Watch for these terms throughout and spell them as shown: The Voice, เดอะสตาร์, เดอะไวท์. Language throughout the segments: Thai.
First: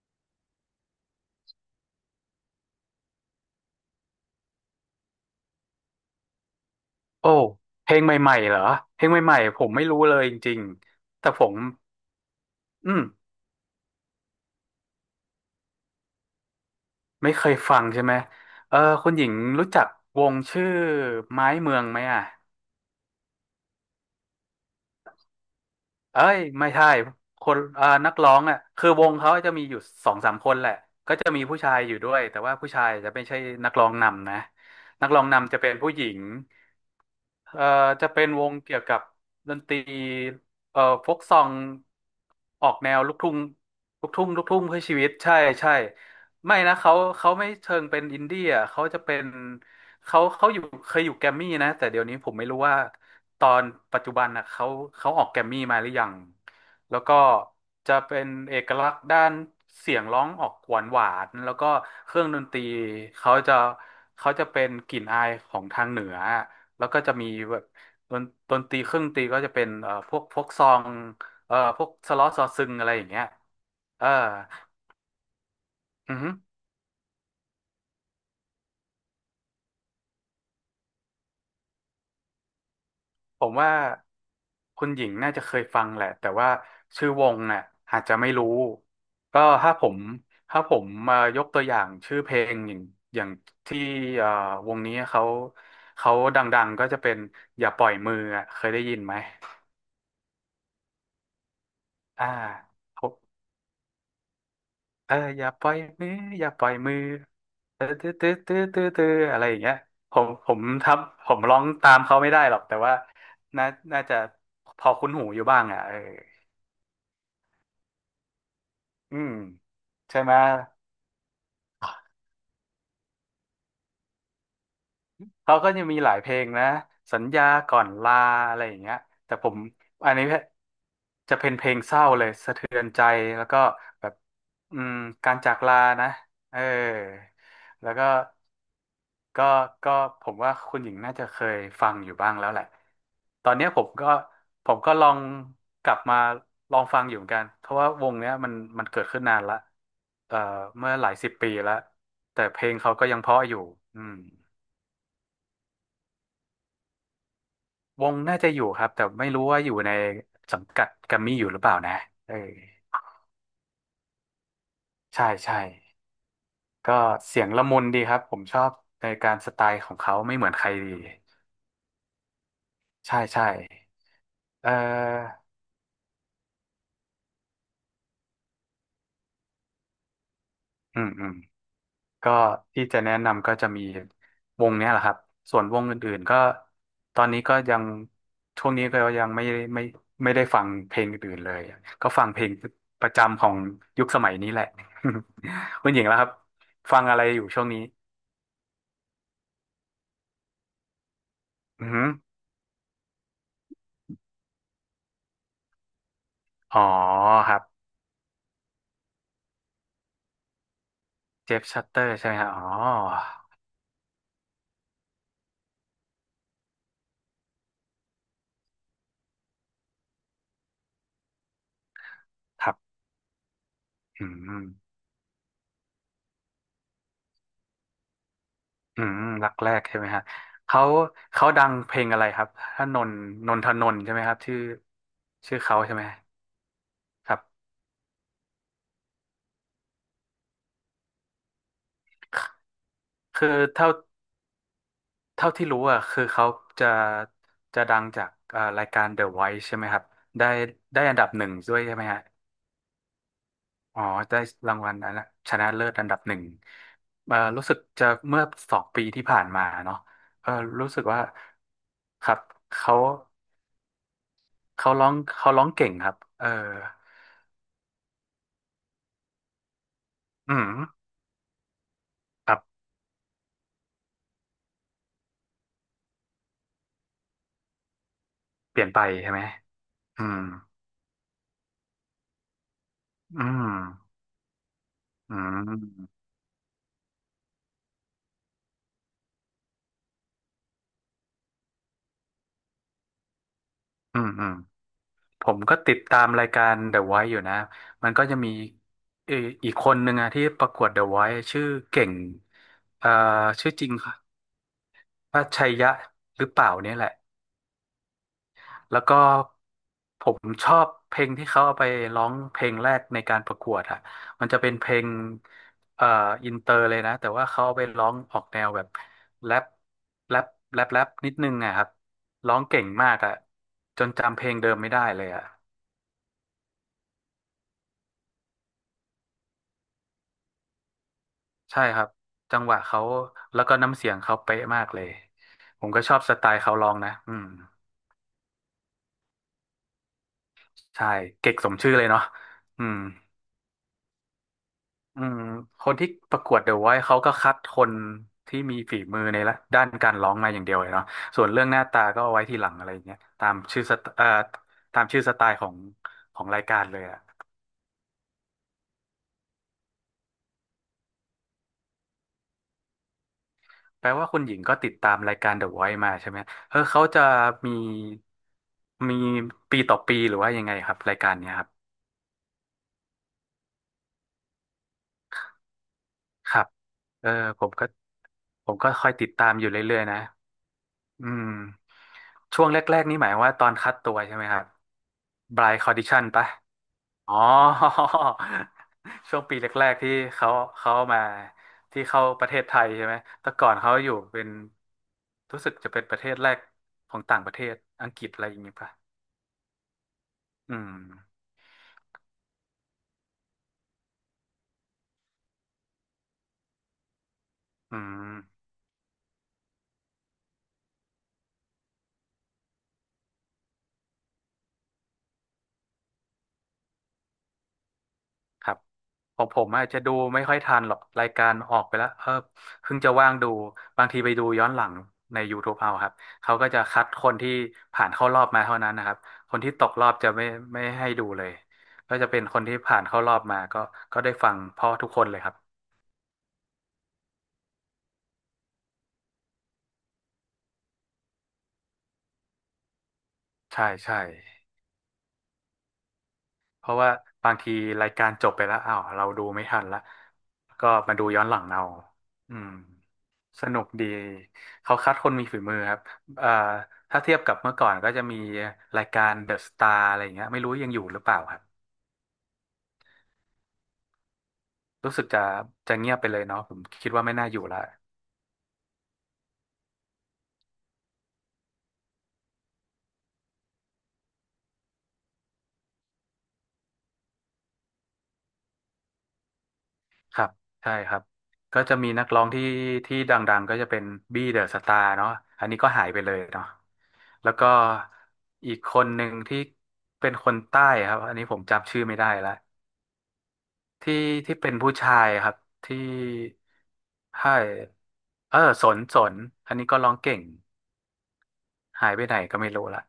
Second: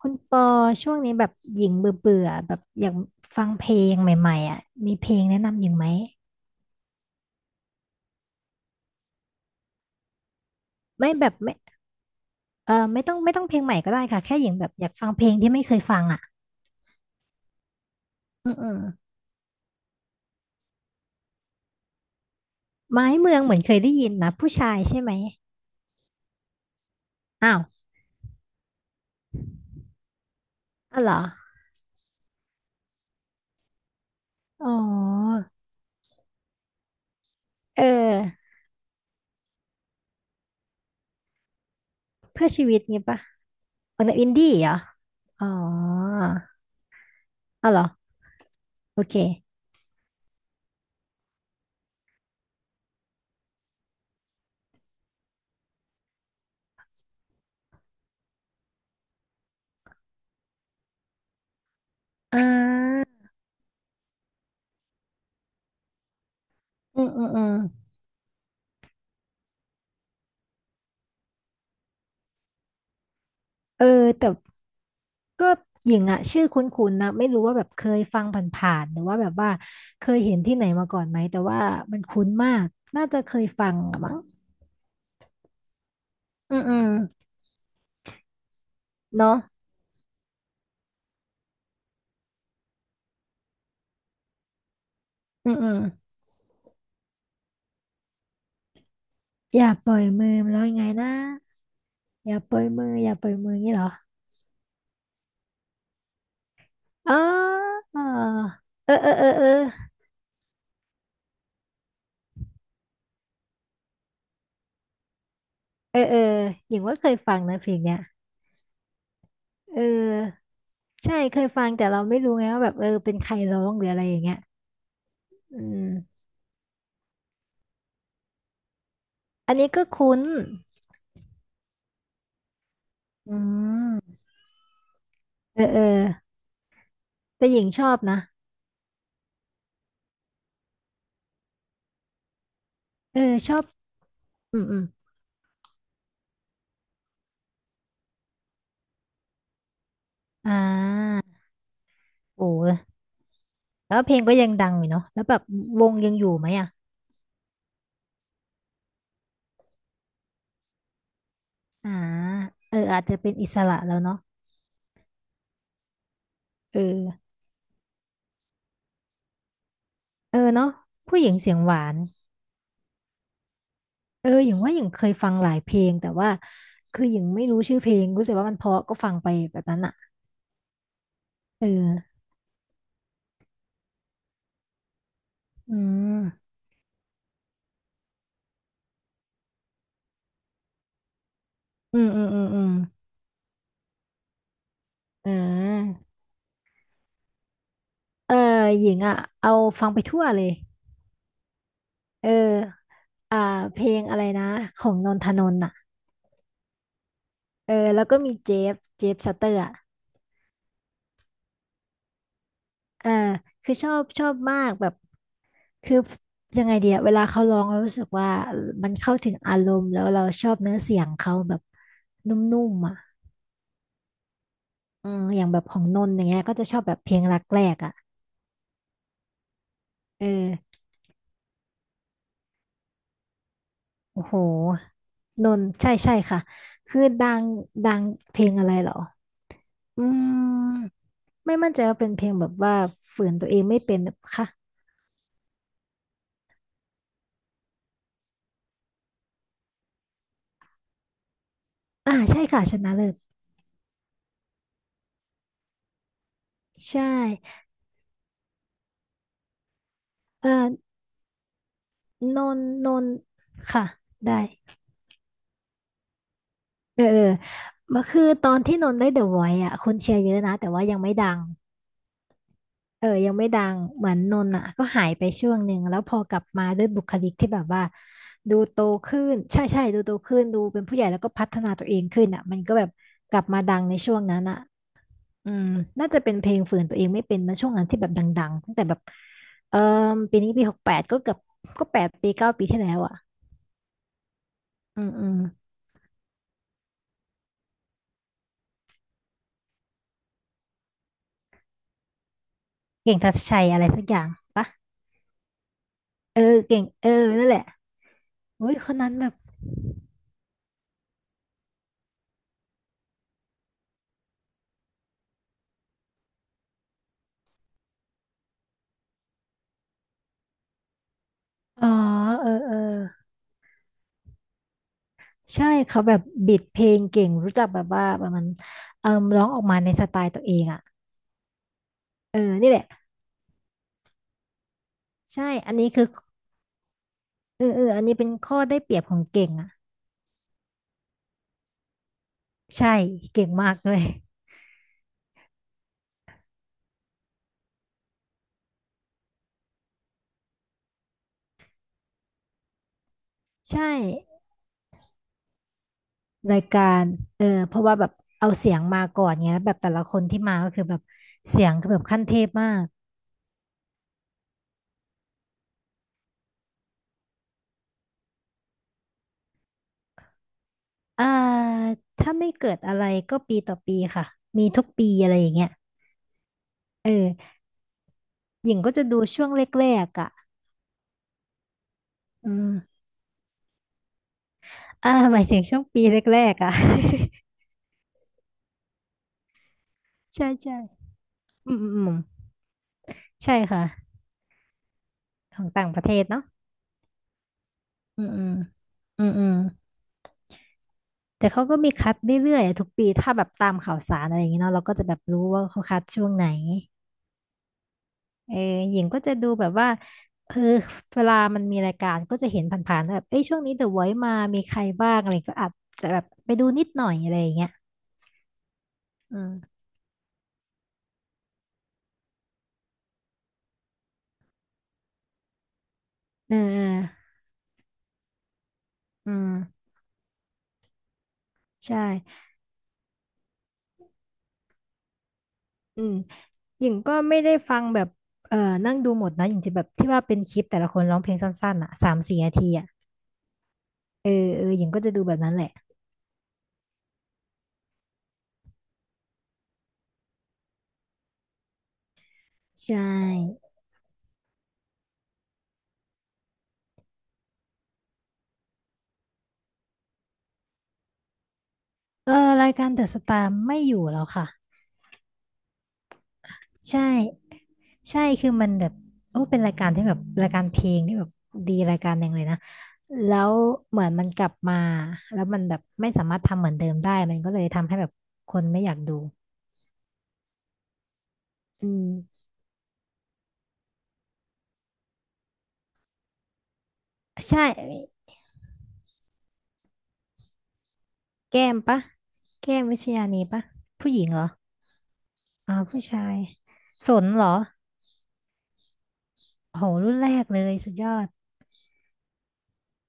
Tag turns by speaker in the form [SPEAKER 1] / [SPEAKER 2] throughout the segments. [SPEAKER 1] คุณปอช่วงนี้แบบหญิงเบื่อเบื่อแบบอยากฟังเพลงใหม่ๆอ่ะมีเพลงแนะนำหญิงไหม
[SPEAKER 2] โอ้เพลงใหม่ๆเหรอเพลงใหม่ๆผมไม่รู้เลยจริง
[SPEAKER 1] ไม่
[SPEAKER 2] ๆ
[SPEAKER 1] แบ
[SPEAKER 2] แต่
[SPEAKER 1] บ
[SPEAKER 2] ผ
[SPEAKER 1] ไม่
[SPEAKER 2] ม
[SPEAKER 1] เออ
[SPEAKER 2] อืม
[SPEAKER 1] ไม่ต้องไม่ต้องเพลงใหม่ก็ได้ค่ะแค่หญิงแบบอยากฟังเพลงที่ไม่เคยฟังอ่ะ
[SPEAKER 2] ไม่เคยฟังใช่ไหม
[SPEAKER 1] อืมอื
[SPEAKER 2] เออ
[SPEAKER 1] ม
[SPEAKER 2] คุณหญิงรู้จักวงชื่อไม้เมืองไหมอ่ะ
[SPEAKER 1] ไม้เมืองเหมือนเคยได้ยินนะผู้ชายใช่ไหม
[SPEAKER 2] เอ้ยไม่ใช่ค
[SPEAKER 1] อ้า
[SPEAKER 2] น
[SPEAKER 1] ว
[SPEAKER 2] นักร้องอ่ะคือวงเขาจะมีอยู่สองสามคนแหละ
[SPEAKER 1] อ๋อเหร
[SPEAKER 2] ก็
[SPEAKER 1] อ
[SPEAKER 2] จะมีผู้ชายอยู่ด้วย แต่ว่าผู้ชายจะไม่ใช่นักร้องนำนะ
[SPEAKER 1] อ๋
[SPEAKER 2] นักร้อง
[SPEAKER 1] อ
[SPEAKER 2] นำจะเป็นผู้หญิง เอ่อ
[SPEAKER 1] เออ
[SPEAKER 2] จะเป็นวงเกี่ยวกับดนตรีโฟกซอง
[SPEAKER 1] เพื่อชี
[SPEAKER 2] ออก
[SPEAKER 1] วิต
[SPEAKER 2] แนว
[SPEAKER 1] งี้
[SPEAKER 2] ลูก
[SPEAKER 1] ปะ
[SPEAKER 2] ทุ่ง
[SPEAKER 1] เออ
[SPEAKER 2] ลูกทุ่
[SPEAKER 1] อิ
[SPEAKER 2] ง
[SPEAKER 1] น
[SPEAKER 2] ลูก
[SPEAKER 1] ดี้
[SPEAKER 2] ทุ่ง
[SPEAKER 1] เหรอ
[SPEAKER 2] เพื่อชีวิตใช่
[SPEAKER 1] อ๋อ
[SPEAKER 2] ใช่ไม่นะเขาไม่
[SPEAKER 1] อ๋อ
[SPEAKER 2] เชิ
[SPEAKER 1] เหรอ
[SPEAKER 2] งเป็นอินดี้อ่ะเขาจะ
[SPEAKER 1] โอเค
[SPEAKER 2] เป็นเขาอยู่เคยอยู่แกรมมี่นะแต่เดี๋ยวนี้ผมไม่รู้ว่าตอนปัจจุบันนะเขาเขาออกแกรมมี่มาหรือยังแล้วก็จะเป็นเอกลักษณ์ด้านเสียงร้องออกหวานหวานแล้วก็เครื่องด
[SPEAKER 1] อ่
[SPEAKER 2] นตรี
[SPEAKER 1] า
[SPEAKER 2] เขาจะเป็นกลิ่นอายของทางเหนือ แล้วก็
[SPEAKER 1] อืม
[SPEAKER 2] จะ
[SPEAKER 1] อื
[SPEAKER 2] มี
[SPEAKER 1] มอืม
[SPEAKER 2] แบบดนดนตรีเครื่องดนตรีก็จะเป็นพวกซองพวกสล้อซอซึงอะไรอย่างเงี้ย
[SPEAKER 1] เออ
[SPEAKER 2] เออ
[SPEAKER 1] แต่ ก็หญิง
[SPEAKER 2] อื
[SPEAKER 1] อะ
[SPEAKER 2] อหือ
[SPEAKER 1] ชื่อคุ้นๆนะไม่รู้ว่าแบบเคยฟังผ่านๆหรือว่าแบบว่าเคยเห็นที่ไหนมาก่อนไหมแต่ว่ามันคุ้นมากน่าจะเค
[SPEAKER 2] ผ
[SPEAKER 1] ย
[SPEAKER 2] ม
[SPEAKER 1] ฟั
[SPEAKER 2] ว่า
[SPEAKER 1] งอะมั้ง
[SPEAKER 2] คุณหญิงน่าจะเคยฟังแหละแต่ว่า
[SPEAKER 1] อืมอืม
[SPEAKER 2] ชื่อวงน่ะอาจจะไม่รู้
[SPEAKER 1] เนาะ
[SPEAKER 2] ก็ถ้าผมมายกตัวอย่างชื่อเพลงอย่างอย่างที่เอ่อวงนี้เขา
[SPEAKER 1] อืมอืม
[SPEAKER 2] ดังๆก็จะเป็นอย่าปล่อยมืออะเคยได้ยินไหม
[SPEAKER 1] อย่าปล่อยมือมันแล้วยังไงนะ
[SPEAKER 2] อ่า
[SPEAKER 1] อย่าปล่อยมืออย่าปล่อยมืองี้เหรอ
[SPEAKER 2] เอออย่าปล่อยมืออย่าปล่อยมือ
[SPEAKER 1] อ๋อ
[SPEAKER 2] เออตื้อ
[SPEAKER 1] เออเออเออ
[SPEAKER 2] อะ
[SPEAKER 1] เอ
[SPEAKER 2] ไร
[SPEAKER 1] อ
[SPEAKER 2] อย่างเงี้ยผมผมทำผมร้องตามเขาไม่ได้หรอกแต่ว่าน่าน่าจะพอคุ้นหูอยู่บ้างอ่ะเอ
[SPEAKER 1] เอ
[SPEAKER 2] อ
[SPEAKER 1] อเออหญิงว่าเคยฟังนะเพลงเนี้ย
[SPEAKER 2] อืม
[SPEAKER 1] เอ
[SPEAKER 2] ใช่ไหม
[SPEAKER 1] อใช่เคยฟังแต่เราไม่รู้ไงว่าแบบเออเป็นใครร้องหรืออะไรอย่างเงี้ย
[SPEAKER 2] เขา
[SPEAKER 1] อื
[SPEAKER 2] ก็จะมีหลาย
[SPEAKER 1] ม
[SPEAKER 2] เพลงนะสัญญาก่อนลาอะไรอย่างเงี้ยแต่ผ
[SPEAKER 1] อัน
[SPEAKER 2] ม
[SPEAKER 1] นี้ก็
[SPEAKER 2] อั
[SPEAKER 1] คุ้
[SPEAKER 2] น
[SPEAKER 1] น
[SPEAKER 2] นี้จะเป็นเพลงเศร้าเลยสะเทือนใจ
[SPEAKER 1] อื
[SPEAKER 2] แล้วก็แบบ
[SPEAKER 1] ม
[SPEAKER 2] อืมการจาก
[SPEAKER 1] เออ
[SPEAKER 2] ลา
[SPEAKER 1] เออ
[SPEAKER 2] นะเออ
[SPEAKER 1] แต่หญิงช
[SPEAKER 2] แล้
[SPEAKER 1] อ
[SPEAKER 2] ว
[SPEAKER 1] บ
[SPEAKER 2] ก็
[SPEAKER 1] นะ
[SPEAKER 2] ก็ก็ผมว่าคุณหญิงน่าจะเคยฟังอยู่บ้างแล้วแหละ
[SPEAKER 1] เออ
[SPEAKER 2] ตอ
[SPEAKER 1] ช
[SPEAKER 2] น
[SPEAKER 1] อบ
[SPEAKER 2] เนี้ยผมก็
[SPEAKER 1] อืมอืม
[SPEAKER 2] ลองกลับมาลองฟังอยู่เหมือนกันเพราะว่าวงเนี้ยมันเกิดขึ้นนานละเอ่อ
[SPEAKER 1] อ่
[SPEAKER 2] เมื่อหลาย
[SPEAKER 1] า
[SPEAKER 2] สิบปีแล้ว
[SPEAKER 1] โอ
[SPEAKER 2] แต่เพลงเขา
[SPEAKER 1] ้
[SPEAKER 2] ก็ยังเพราะอยู่
[SPEAKER 1] แล้
[SPEAKER 2] อื
[SPEAKER 1] วเพ
[SPEAKER 2] ม
[SPEAKER 1] ลงก็ยังดังอยู่เนาะแล้วแบบวงยังอยู่ไหมอ่ะ
[SPEAKER 2] วงน่าจะอยู่ครับแต่ไม่รู้ว่าอยู่ในสังกัดแกรมมี่อยู่หรือเปล่า
[SPEAKER 1] อ่า
[SPEAKER 2] นะเออ
[SPEAKER 1] เอออาจจะเป็นอิสระแล้วเนาะ
[SPEAKER 2] ใช่ใช่
[SPEAKER 1] เ
[SPEAKER 2] ก็
[SPEAKER 1] ออ
[SPEAKER 2] เสียงละมุนดีครับผมชอบในการสไตล์ของเขา
[SPEAKER 1] เอ
[SPEAKER 2] ไม่
[SPEAKER 1] อ
[SPEAKER 2] เหมือนใค
[SPEAKER 1] เนาะ
[SPEAKER 2] รดี
[SPEAKER 1] ผู้หญิงเสียงหวาน
[SPEAKER 2] ใช่ใช่
[SPEAKER 1] เออหญิง
[SPEAKER 2] เ
[SPEAKER 1] ว่าหญิงเคยฟัง
[SPEAKER 2] ออ
[SPEAKER 1] หลายเพลงแต่ว่าคือหญิงไม่รู้ชื่อเพลงรู้แต่ว่ามันเพราะก็ฟังไปแบบนั้นอ่ะ
[SPEAKER 2] อืมอืม
[SPEAKER 1] เออ
[SPEAKER 2] ก็ที่จะแนะนำก็จะมีวงเนี้ยแหละครับส่วน
[SPEAKER 1] อื
[SPEAKER 2] วงอื่นๆก็
[SPEAKER 1] ม
[SPEAKER 2] ตอนนี้ก็ยังช่วงนี้ก็ยังไม่ไม่ไม่ได้ฟังเพลงอื่นๆเลย
[SPEAKER 1] อืม
[SPEAKER 2] ก็
[SPEAKER 1] อื
[SPEAKER 2] ฟั
[SPEAKER 1] ม
[SPEAKER 2] ง
[SPEAKER 1] อื
[SPEAKER 2] เพล
[SPEAKER 1] ม
[SPEAKER 2] ง
[SPEAKER 1] อืม
[SPEAKER 2] ประจำของยุคสมัยนี้แหละ
[SPEAKER 1] อ่
[SPEAKER 2] คุณ
[SPEAKER 1] า
[SPEAKER 2] หญิงแล้วครับฟังอะไรอยู่ช่วงนี้
[SPEAKER 1] เออหญิงอ่ะเอาฟังไปทั่วเลย
[SPEAKER 2] อือหือ
[SPEAKER 1] เอออ่าเพลงอะไรนะของนนทนนท์อ่ะ
[SPEAKER 2] อ๋อครับ
[SPEAKER 1] เออแล้วก็มีเจฟเจฟซัตเตอร์อ่ะ
[SPEAKER 2] เจฟชัตเตอร์ใช่ไหมฮะอ๋อ
[SPEAKER 1] อ่าคือชอบชอบมากแบบคือยังไงเดียเวลาเขาร้องเรารู้สึกว่ามันเข้าถึงอารมณ์แล้วเราชอบเนื้อเสียงเขาแบบนุ่
[SPEAKER 2] ครั
[SPEAKER 1] มๆอ่ะ
[SPEAKER 2] บอืม
[SPEAKER 1] อืมอย่างแบบของนนท์อย่างเงี้ยก็จะชอบแบบเพลงรักแรกอ่ะ
[SPEAKER 2] อืมรักแรกใช่ไหมฮะ
[SPEAKER 1] เออ
[SPEAKER 2] เขาดังเพลงอะไรครับถ้านนนนทนนท์ใช่ไห
[SPEAKER 1] โอ้
[SPEAKER 2] มค
[SPEAKER 1] โห
[SPEAKER 2] รับชื่อ
[SPEAKER 1] น
[SPEAKER 2] ชื่อ
[SPEAKER 1] นท์
[SPEAKER 2] เขา
[SPEAKER 1] ใช่
[SPEAKER 2] ใช่ไหม
[SPEAKER 1] ใช่ค่ะคือดั
[SPEAKER 2] ครับ
[SPEAKER 1] งดังเพลงอะไรเหรออืมไม่มั่นใจว่าเป็นเพลงแบบว่าฝืนตั
[SPEAKER 2] คื
[SPEAKER 1] วเอ
[SPEAKER 2] อ
[SPEAKER 1] งไม่
[SPEAKER 2] เท่า
[SPEAKER 1] เป็นหรือค่ะ
[SPEAKER 2] ที่รู้อ่ะคือเขาจะดังจากรายการ The Voice ใช่ไหมครับได้อันดับหนึ่งด้วยใช่ไหม
[SPEAKER 1] อ่า
[SPEAKER 2] ฮะ
[SPEAKER 1] ใช่ค่ะชนะเลิศ
[SPEAKER 2] อ๋อได้รางวัลอันละชนะเลิศอันดับหนึ่ง
[SPEAKER 1] ใช่
[SPEAKER 2] รู้สึกจะเมื่อสองปีที่ผ่านมาเนาะ
[SPEAKER 1] เอ
[SPEAKER 2] เออ
[SPEAKER 1] อ
[SPEAKER 2] รู้สึกว่าครั
[SPEAKER 1] น
[SPEAKER 2] บ
[SPEAKER 1] นน
[SPEAKER 2] เขา
[SPEAKER 1] นค่ะได้
[SPEAKER 2] ร้องเก่งครับเออ
[SPEAKER 1] เออเออมาคือตอนที่นนได้เดอะไวท์อ่ะคนเชียร์เยอะนะ
[SPEAKER 2] อื
[SPEAKER 1] แต่ว่ายัง
[SPEAKER 2] ม
[SPEAKER 1] ไม่ดัง
[SPEAKER 2] ครับ
[SPEAKER 1] เออยังไม่ดังเหมือนนนอ่ะก็หายไปช่วงหนึ่งแล้วพอกลับมาด้วยบุคลิกที่แบบว่าดูโต
[SPEAKER 2] เปลี่ยนไป
[SPEAKER 1] ขึ้
[SPEAKER 2] ใช่
[SPEAKER 1] น
[SPEAKER 2] ไหม
[SPEAKER 1] ใช่ใช่ดูโต
[SPEAKER 2] อื
[SPEAKER 1] ขึ้
[SPEAKER 2] ม
[SPEAKER 1] นดูเป็นผู้ใหญ่แล้วก็พัฒนาตัวเองขึ้นอ่ะมันก็แบบกลับ
[SPEAKER 2] อื
[SPEAKER 1] มาดั
[SPEAKER 2] ม
[SPEAKER 1] งในช่วงนั้นอ่ะ
[SPEAKER 2] อื
[SPEAKER 1] อืมน่า
[SPEAKER 2] ม
[SPEAKER 1] จะเป็นเพลงฝืนตัวเองไม่เป็นมาช่วงนั้นที่แบบดังๆตั้งแต่แบบเออปีนี้ปีหกแปดก็เกือบก็แปดปีเก้าปีที่แล้วอ่ะ
[SPEAKER 2] อืมอืม
[SPEAKER 1] อืมอืม
[SPEAKER 2] ผมก็ติดตามรายการ The Voice อยู่นะ มันก็จะมีเอ่ออีกคนหนึ่งอะที่ประกวด The Voice ชื่อเก่งเอ่อ
[SPEAKER 1] เก่งทัชชัย
[SPEAKER 2] ชื่อ
[SPEAKER 1] อะ
[SPEAKER 2] จ
[SPEAKER 1] ไร
[SPEAKER 2] ริง
[SPEAKER 1] สักอย่าง
[SPEAKER 2] ว่าชัยยะ
[SPEAKER 1] เอ
[SPEAKER 2] ห
[SPEAKER 1] อ
[SPEAKER 2] รือเปล่า
[SPEAKER 1] เก่ง
[SPEAKER 2] เนี่ยแห
[SPEAKER 1] เออ
[SPEAKER 2] ละ
[SPEAKER 1] นั่นแหละอุ้ยคน
[SPEAKER 2] แล้ว
[SPEAKER 1] นั้น
[SPEAKER 2] ก็
[SPEAKER 1] แบบ
[SPEAKER 2] ผมชอบเพลงที่เขาเอาไปร้องเพลงแรกในการประกวดอะมันจะเป็นเพลงเอ่ออินเตอร์เลยนะแต่ว่าเขาเอาไปร้องออกแนวแบบแรปแรปแรปนิดนึงอะค
[SPEAKER 1] อ๋
[SPEAKER 2] รั
[SPEAKER 1] อ
[SPEAKER 2] บ
[SPEAKER 1] เออ
[SPEAKER 2] ร้อง
[SPEAKER 1] เออ
[SPEAKER 2] เก่งมากอะจนจำเพลงเดิมไม่ได้เลยอะ
[SPEAKER 1] ใช่เขาแบบบิดเพลงเก่งรู้จักแบบว่าแบบมันเอ่ร้องออกมาในสไตล์ตัวเองอ่ะ
[SPEAKER 2] ใช่ครับ
[SPEAKER 1] เออ
[SPEAKER 2] จัง
[SPEAKER 1] นี่
[SPEAKER 2] ห
[SPEAKER 1] แห
[SPEAKER 2] วะ
[SPEAKER 1] ละ
[SPEAKER 2] เขาแล้วก็น้ำเสียงเขาเป๊ะมากเลย
[SPEAKER 1] ใช่อัน
[SPEAKER 2] ผ
[SPEAKER 1] นี้
[SPEAKER 2] มก็
[SPEAKER 1] คือ
[SPEAKER 2] ชอบสไตล์เขาร้องนะอืม
[SPEAKER 1] เออเอออันนี้เป็นข้อได้เปรียบของเก่งอ่ะ
[SPEAKER 2] ใช่เก่งสมชื่อเลยเนาะอื
[SPEAKER 1] ใช่
[SPEAKER 2] ม
[SPEAKER 1] เก่งมากเลย
[SPEAKER 2] อืมคนที่ประกวดเดอะไวท์เขาก็คัดคนที่มีฝีมือในละด้านการร้องมาอย่างเดียวเลยเนาะส่วนเรื่องหน้าตาก็เอาไว้ทีหลังอะไรอย่างเงี้ยตามชื่
[SPEAKER 1] ใช่
[SPEAKER 2] อสไตตามชื่อสไตล์ของ
[SPEAKER 1] รา
[SPEAKER 2] รา
[SPEAKER 1] ย
[SPEAKER 2] ยกา
[SPEAKER 1] กา
[SPEAKER 2] รเล
[SPEAKER 1] ร
[SPEAKER 2] ยอะ
[SPEAKER 1] เออเพราะว่าแบบเอาเสียงมาก่อนเงี้ยแล้วแบบแต่ละคนที่มาก็คือแบบเสียงคือแบบขั้นเทพมาก
[SPEAKER 2] แปลว่าคุณหญิงก็ติดตามรายการเดอะไวท์มาใช่ไหมเออเขาจะมีมีปีต่อปีหรือว่ายังไงครับราย
[SPEAKER 1] อ่า
[SPEAKER 2] การเนี้ยครับ
[SPEAKER 1] ถ้าไม่เกิดอะไรก็ปีต่อปีค่ะมีทุกปีอะไรอย่างเงี้ย
[SPEAKER 2] ครับ
[SPEAKER 1] เอ
[SPEAKER 2] เออ
[SPEAKER 1] อ
[SPEAKER 2] ผมก็
[SPEAKER 1] หญิงก็จะ
[SPEAKER 2] คอย
[SPEAKER 1] ดู
[SPEAKER 2] ติด
[SPEAKER 1] ช่
[SPEAKER 2] ตา
[SPEAKER 1] วง
[SPEAKER 2] มอยู่
[SPEAKER 1] แร
[SPEAKER 2] เรื่อย
[SPEAKER 1] ก
[SPEAKER 2] ๆนะ
[SPEAKER 1] ๆอ่ะ
[SPEAKER 2] อืม
[SPEAKER 1] อื
[SPEAKER 2] ช่วงแร
[SPEAKER 1] ม
[SPEAKER 2] กๆนี่หมายว่าตอนคัดตัวใช่ไหมครับ
[SPEAKER 1] อ่าหมายถึ
[SPEAKER 2] บ
[SPEAKER 1] ง
[SPEAKER 2] ราย
[SPEAKER 1] ช่วง
[SPEAKER 2] คอ
[SPEAKER 1] ปี
[SPEAKER 2] ดิชัน
[SPEAKER 1] แร
[SPEAKER 2] ปะ
[SPEAKER 1] กๆอ่ะ
[SPEAKER 2] อ๋อ ช่วงปีแรกๆที่
[SPEAKER 1] ใช่
[SPEAKER 2] เขา
[SPEAKER 1] ใช่
[SPEAKER 2] เขามา
[SPEAKER 1] อืมอืมอื
[SPEAKER 2] ที่
[SPEAKER 1] ม
[SPEAKER 2] เข้าประเทศไทยใช่ไหมแต่
[SPEAKER 1] ใช่
[SPEAKER 2] ก่อน
[SPEAKER 1] ค่ะ
[SPEAKER 2] เขาอยู่เป็น
[SPEAKER 1] ข
[SPEAKER 2] รู้
[SPEAKER 1] อง
[SPEAKER 2] สึก
[SPEAKER 1] ต่าง
[SPEAKER 2] จะ
[SPEAKER 1] ป
[SPEAKER 2] เป็
[SPEAKER 1] ระ
[SPEAKER 2] น
[SPEAKER 1] เท
[SPEAKER 2] ประ
[SPEAKER 1] ศ
[SPEAKER 2] เทศ
[SPEAKER 1] เนาะ
[SPEAKER 2] แรกของต่างประเทศอัง
[SPEAKER 1] อื
[SPEAKER 2] กฤ
[SPEAKER 1] ม
[SPEAKER 2] ษ
[SPEAKER 1] อื
[SPEAKER 2] อะไร
[SPEAKER 1] ม
[SPEAKER 2] อย่างงี้ป่ะ
[SPEAKER 1] อืมอืม
[SPEAKER 2] อืม
[SPEAKER 1] แต่เขาก็มีคัดเรื่อยๆอะทุกปี ถ้าแบบตามข่าวสารอะไรอย่างเงี้ยเนาะเราก็จะแบบรู้ว่าเขาคัดช่วงไหน
[SPEAKER 2] อื
[SPEAKER 1] เออ
[SPEAKER 2] ม
[SPEAKER 1] หญิงก็จะดูแบบว่าเออเวลามันมีรายการก็จะเห็นผ่านๆแบบเอ้ยช่วงนี้เดอะไวท์มามีใครบ้างอะไรก็อาจจะแบบไปดูนิดหน่อยอะไรอย่างเงี้ย
[SPEAKER 2] ครับ
[SPEAKER 1] อื
[SPEAKER 2] ของผม
[SPEAKER 1] ม
[SPEAKER 2] อาจจะดูไม่ค่อยทันหรอกรายการออกไปแล้วเออเพิ่งจะว่างดูบางทีไปดูย้อนหลังใน YouTube เอาครับ
[SPEAKER 1] เอ
[SPEAKER 2] เขา
[SPEAKER 1] อ
[SPEAKER 2] ก็
[SPEAKER 1] เอ
[SPEAKER 2] จะ
[SPEAKER 1] อ
[SPEAKER 2] คัดคนที่ผ่านเข้ารอบมาเท่านั้นนะครับ
[SPEAKER 1] อื
[SPEAKER 2] คนที่ต
[SPEAKER 1] ม
[SPEAKER 2] กรอบจะไม่ให้ดูเลย
[SPEAKER 1] ใช่
[SPEAKER 2] ก็จะเป็นคนที่ผ่านเข้ารอบมาก็ได้ฟังเพราะทุกคนเลยครับ
[SPEAKER 1] อืม หญิงก็ไม่ได้ฟังแบบเอ่อนั่งดูหมดนะหญิงจะแบบที่ว่าเป็นคลิปแต่ละคนร้องเพลงสั้นๆอ่ะสามสี่นาทีอ่ะ
[SPEAKER 2] ใช่ใช่
[SPEAKER 1] เออเออหญิงก็จะดูแบบนั้นแหละ
[SPEAKER 2] เพราะว่าบางทีรายการจบไปแล้วอ้าวเราดูไม่ทันละก็มาดูย้อนหลังเอาอืม
[SPEAKER 1] ใช่
[SPEAKER 2] สนุกดีเขาคัดคนมีฝีมือครับเอ่อถ้าเทียบกับเมื่อก่อนก็จะมีรายการเดอะสตาร์อะไรอย่างเงี้ยไม่รู้ยังอยู่หรือเปล่าครับ
[SPEAKER 1] เออรายการเดอะสตาร์ไม่อยู่แล้วค่ะ
[SPEAKER 2] รู้สึกจะเงียบไปเลยเนาะผม
[SPEAKER 1] ใช่
[SPEAKER 2] คิดว่าไม่น่าอยู่ละ
[SPEAKER 1] ใช่คือมันแบบโอ้เป็นรายการที่แบบรายการเพลงที่แบบดีรายการหนึ่งเลยนะแล้วเหมือนมันกลับมาแล้วมันแบบไม่สามารถทำเหมือนเดิมได้มันก็เลยทำให้แบบคนไม่อยากดู
[SPEAKER 2] ครับใช่ครับก็
[SPEAKER 1] อื
[SPEAKER 2] จะ
[SPEAKER 1] ม
[SPEAKER 2] มีนักร้องที่ที่ดังๆก็จะเป็นบี้เดอะสตาร์เนาะอันนี้ก็หายไปเลยเนาะแล้ว
[SPEAKER 1] ใช่
[SPEAKER 2] ก็อีกคนหนึ่งที่เป็นคนใต้ครับอันนี้ผม
[SPEAKER 1] แก้ม
[SPEAKER 2] จำ
[SPEAKER 1] ปะ
[SPEAKER 2] ชื่อไม่ได้ละ
[SPEAKER 1] แก้มวิชญานีปะผู้
[SPEAKER 2] ที่
[SPEAKER 1] หญิงเหรอ
[SPEAKER 2] ที่เป็นผู้ชายครับ
[SPEAKER 1] อ๋อ
[SPEAKER 2] ที่
[SPEAKER 1] ผู้ชายสน
[SPEAKER 2] ใช
[SPEAKER 1] เหรอ
[SPEAKER 2] ่เออสนสนอัน
[SPEAKER 1] โห
[SPEAKER 2] นี้ก็ร้
[SPEAKER 1] รุ่
[SPEAKER 2] อ
[SPEAKER 1] น
[SPEAKER 2] ง
[SPEAKER 1] แร
[SPEAKER 2] เก่ง
[SPEAKER 1] กเลยสุดยอด
[SPEAKER 2] หายไปไหนก็ไม่รู้ละ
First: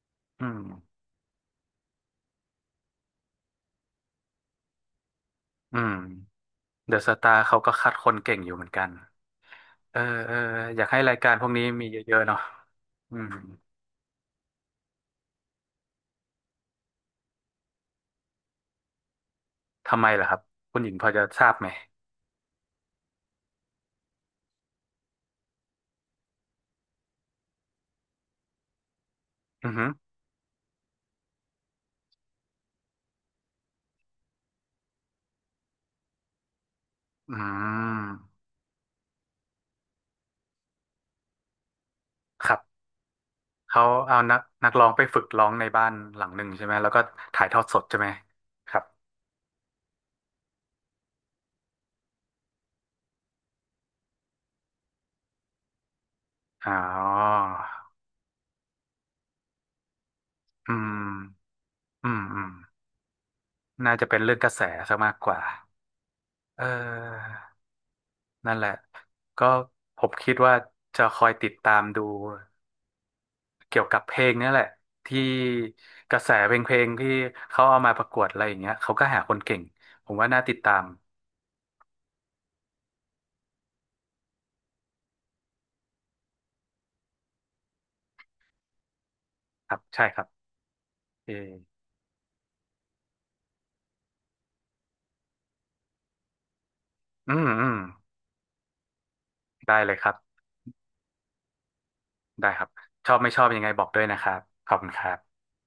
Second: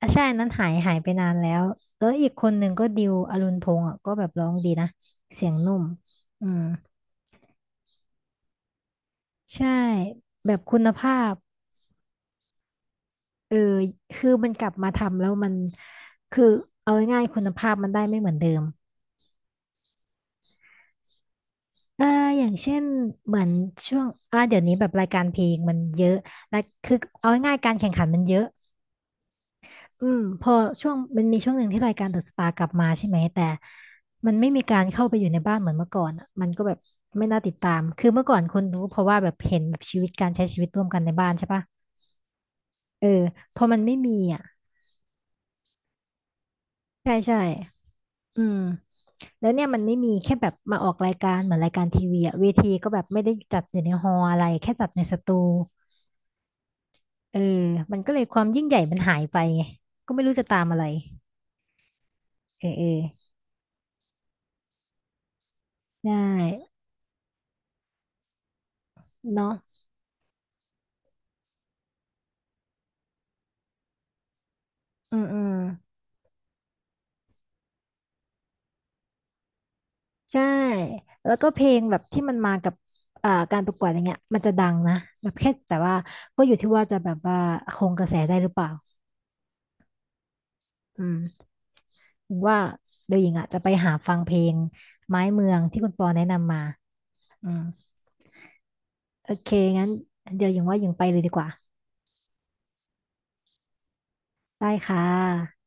[SPEAKER 1] อ่ะใช่อัน
[SPEAKER 2] อื
[SPEAKER 1] นั้น
[SPEAKER 2] ม
[SPEAKER 1] หายหายไปนานแล้วแล้วอีกคนหนึ่งก็ดิวอรุณพงษ์อ่ะก็แบบร้องดีนะเสียงนุ่
[SPEAKER 2] อื
[SPEAKER 1] ม
[SPEAKER 2] ม
[SPEAKER 1] อืม
[SPEAKER 2] เดอะสตาร์เขาก็คัดคนเก่งอยู่เหมือนกัน
[SPEAKER 1] ใช่
[SPEAKER 2] เออเออ
[SPEAKER 1] แบบคุ
[SPEAKER 2] อยา
[SPEAKER 1] ณ
[SPEAKER 2] กให้
[SPEAKER 1] ภา
[SPEAKER 2] รายกา
[SPEAKER 1] พ
[SPEAKER 2] รพวกนี้มีเยอะๆเนาะอืม
[SPEAKER 1] เออคือมันกลับมาทำแล้วมันคือเอาง่ายๆคุณภาพมันได้ไม่เหมือนเดิม
[SPEAKER 2] ทำไมล่ะครับคุณหญิงพอจะทราบไหม
[SPEAKER 1] อ่าอย่างเช่นเหมือนช่วงอ่าเดี๋ยวนี้แบบรายการเพลงมันเยอะและคือเอาง่ายๆการแข่งขันมันเยอะ
[SPEAKER 2] อือหือ
[SPEAKER 1] อืมพอช่วงมันมีช่วงหนึ่งที่รายการเดอะสตาร์กลับมาใช่ไหมแต่มันไม่มีการเข้าไปอยู่ในบ้านเหมือนเมื่อก่อนอะมันก็แบบไม่
[SPEAKER 2] อื
[SPEAKER 1] น่าติดตามคือเมื่อก่อน
[SPEAKER 2] ม
[SPEAKER 1] คนรู้เพราะว่าแบบเห็นแบบชีวิตการใช้ชีวิตร่วมกันในบ้านใช่ปะ
[SPEAKER 2] ครับ
[SPEAKER 1] เออพอมัน
[SPEAKER 2] เขา
[SPEAKER 1] ไม่มี
[SPEAKER 2] เอานัก
[SPEAKER 1] อ่ะ
[SPEAKER 2] นักร้องไปฝึกร้องในบ้านหลังหนึ่งใช่ไหมแล้วก็
[SPEAKER 1] ใช่ใช่
[SPEAKER 2] ถ่ายทอดสดใช่ไหม
[SPEAKER 1] อืม
[SPEAKER 2] ครับ
[SPEAKER 1] แล้วเนี่ยมันไม่มีแค่แบบมาออกรายการเหมือนรายการทีวีอะเวทีก็แบบไม่ได้จัดอยู่ในฮอลล์อะไรแค่จัดในสตู
[SPEAKER 2] อ๋อ
[SPEAKER 1] เออมันก็เลยความยิ่งใหญ่มันหายไปไงก็ไม่รู้จะตาม
[SPEAKER 2] อื
[SPEAKER 1] อะไร
[SPEAKER 2] มอืมอืม
[SPEAKER 1] เออเออ
[SPEAKER 2] น่าจะเป็นเรื่องกระแสซะมากกว่า
[SPEAKER 1] ใช่
[SPEAKER 2] เออนั่นแหละ ก็
[SPEAKER 1] เนาะ
[SPEAKER 2] ผมคิดว่าจะคอยติดตามดูเกี่ยวกับเพลงเนี่ยแหละ
[SPEAKER 1] อื
[SPEAKER 2] ที่
[SPEAKER 1] มอืม
[SPEAKER 2] กระแสเพลงที่เขาเอามาประกวดอะไรอย่างเงี้ยเขาก็หาคนเก่งผมว่า
[SPEAKER 1] ใช่
[SPEAKER 2] น่าติดตาม
[SPEAKER 1] แล้วก็เพลงแบบที่มันมากับอ่าการประกวดอย่างเงี้ยมันจะดังนะแบบแค่แต่ว่าก็อยู่ที่ว่าจะแบบว่าคงกระแสได้หรือเปล่า
[SPEAKER 2] ครับใช่ครับ
[SPEAKER 1] อืม
[SPEAKER 2] เออ
[SPEAKER 1] ผมว่าเดี๋ยวหญิงอ่ะจะไปหาฟังเพลงไม้เมืองที่คุณปอแนะนำมา
[SPEAKER 2] อื
[SPEAKER 1] อื
[SPEAKER 2] ม
[SPEAKER 1] ม
[SPEAKER 2] อืม
[SPEAKER 1] โอเค
[SPEAKER 2] ได้
[SPEAKER 1] งั้น
[SPEAKER 2] เลยครับ
[SPEAKER 1] เดี๋ยวหญิงว่าหญิงไปเลยดีกว่า
[SPEAKER 2] ได้ครับชอบไม่ชอบยังไงบอกด้วยนะครับ
[SPEAKER 1] ได้
[SPEAKER 2] ขอบคุณ
[SPEAKER 1] ค่
[SPEAKER 2] ครับ
[SPEAKER 1] ะ